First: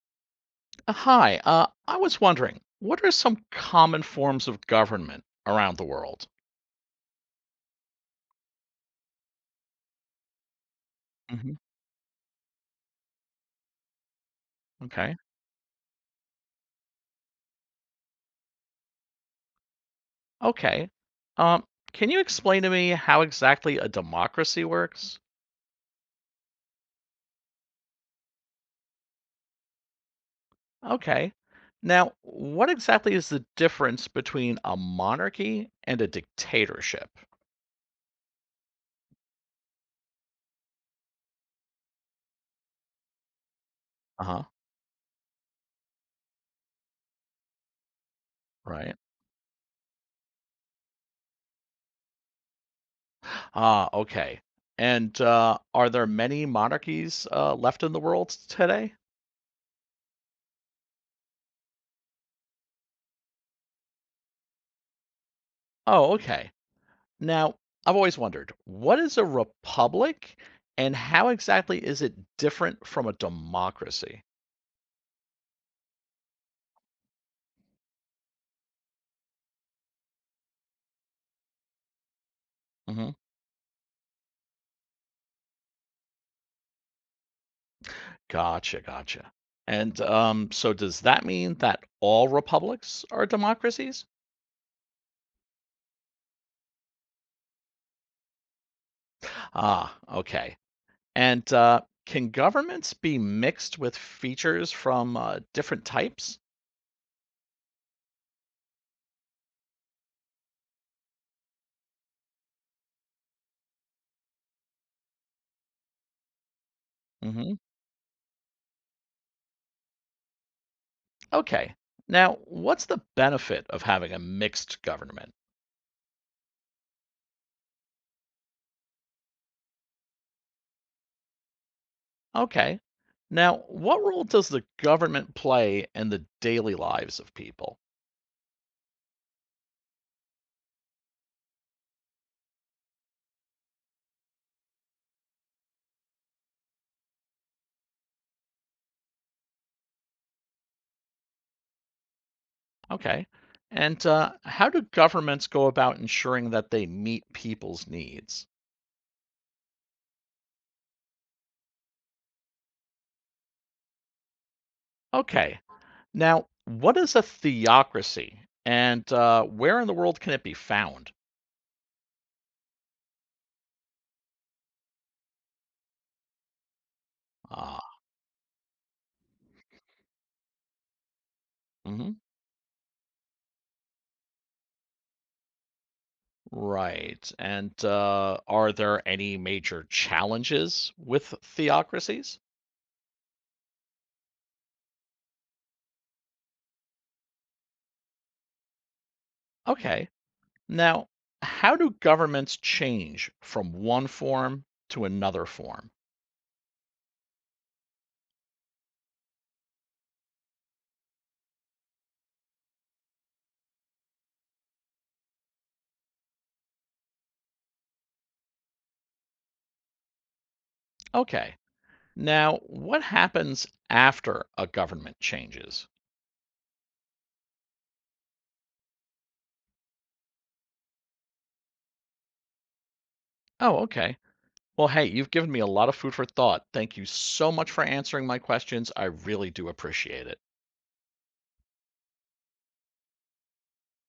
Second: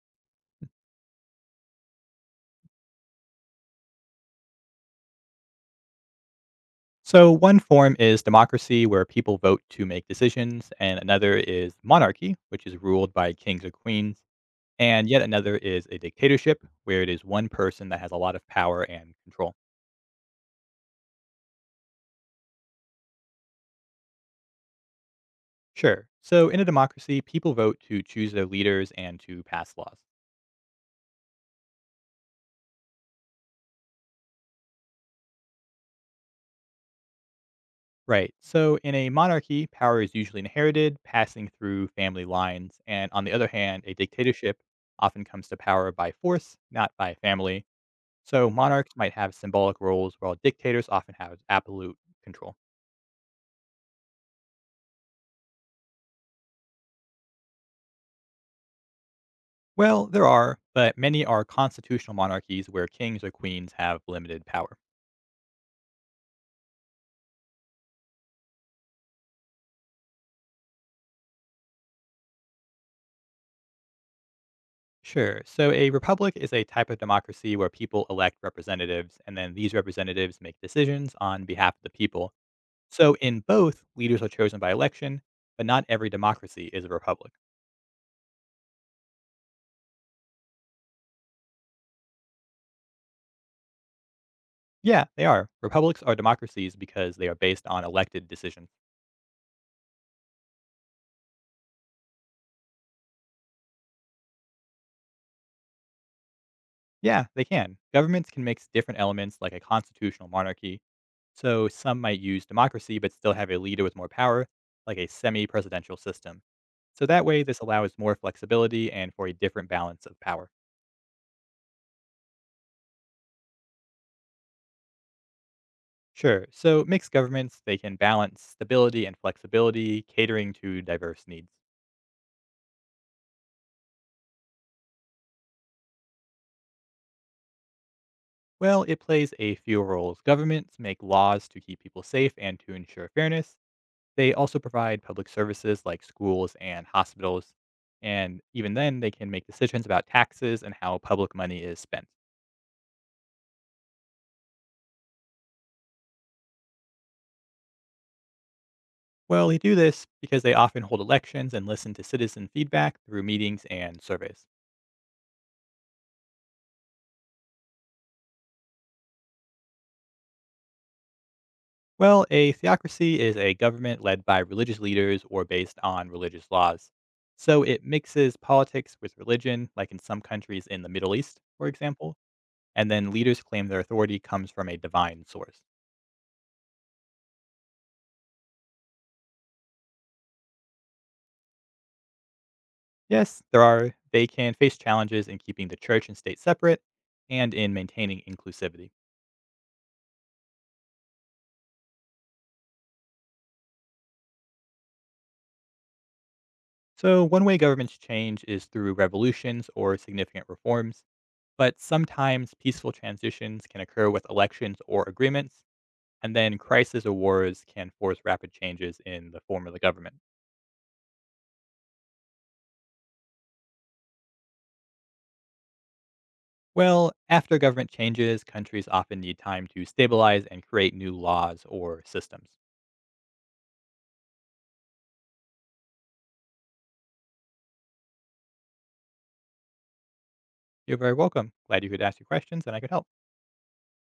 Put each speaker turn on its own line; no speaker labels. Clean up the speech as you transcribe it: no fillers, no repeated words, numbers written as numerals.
Hi, I was wondering, what are some common forms of government around the world?
So, one form is democracy, where people vote to make decisions, and another
Hmm.
is monarchy, which is ruled by kings or queens, and
Okay,
yet another is a dictatorship, where it is one person that has a lot of power and control.
okay. Um, can you explain to me how exactly a democracy works?
Sure. So, in a democracy, people vote to choose their leaders and to pass laws.
Okay. Now, what exactly is the difference between a monarchy and a dictatorship?
Right. So, in a monarchy, power is usually inherited, passing through family lines, and on the other hand, a
Uh-huh,
dictatorship often comes to power by force, not by family. So monarchs
right.
might have symbolic roles, while dictators often have absolute control.
Ah, okay. And are there many monarchies left in the world today?
Well, there are, but many are constitutional monarchies where kings or queens have limited power.
Oh, okay. Now, I've always wondered, what is a republic and how exactly is it different from a democracy?
Sure, so a republic is a type of democracy where people elect representatives, and then these representatives make decisions on behalf of the people.
Hmm.
So in both, leaders are chosen by election, but not every democracy is a republic.
Gotcha, gotcha. And so does that mean that all republics are democracies?
Yeah, they are. Republics are democracies because they are based on elected decisions.
Ah, okay. And can governments be mixed with features from different types?
Yeah, they can. Governments can mix different elements like a constitutional monarchy, so some might use democracy but still have a leader with more power, like a semi presidential system. So that way,
Hmm.
this allows more flexibility and for a different balance of power.
Okay. Now, what's the benefit of having a mixed government?
Sure, so mixed governments, they can balance stability and flexibility, catering to diverse needs.
Okay. Now, what role does the government play in the daily lives of people?
Well, it plays a few roles. Governments make laws to keep people safe and to ensure fairness. They also provide public services like schools and hospitals, and even then, they can make decisions about taxes and how public money is spent.
Okay. And how do governments go about ensuring that they meet people's needs?
Well, they do this because they often hold elections and listen to citizen feedback through meetings and surveys.
Okay. Now, what is a theocracy and where in the world can it be found?
Well, a theocracy is a government led by religious leaders or based on religious laws. So it
Ah,
mixes politics with religion, like in some countries in the Middle East, for
mhm,
example, and then leaders claim their authority comes from a divine source.
right. And are there any major challenges with theocracies?
Yes, there are. They can face challenges in keeping the church and state separate and in maintaining inclusivity.
Okay. Now, how do governments change from one form to another form?
So, one way governments change is through revolutions or significant reforms, but sometimes peaceful transitions can occur with elections or agreements, and then crisis or wars can force rapid changes in the form of the government.
Okay. Now, what happens after a government changes?
Well, after government changes, countries often need time to stabilize and create new laws or systems.
Oh, okay. Well, hey, you've given me a lot of food for thought. Thank you so much for answering my questions. I really do appreciate it.
You're very welcome. Glad you could ask your questions and I could help.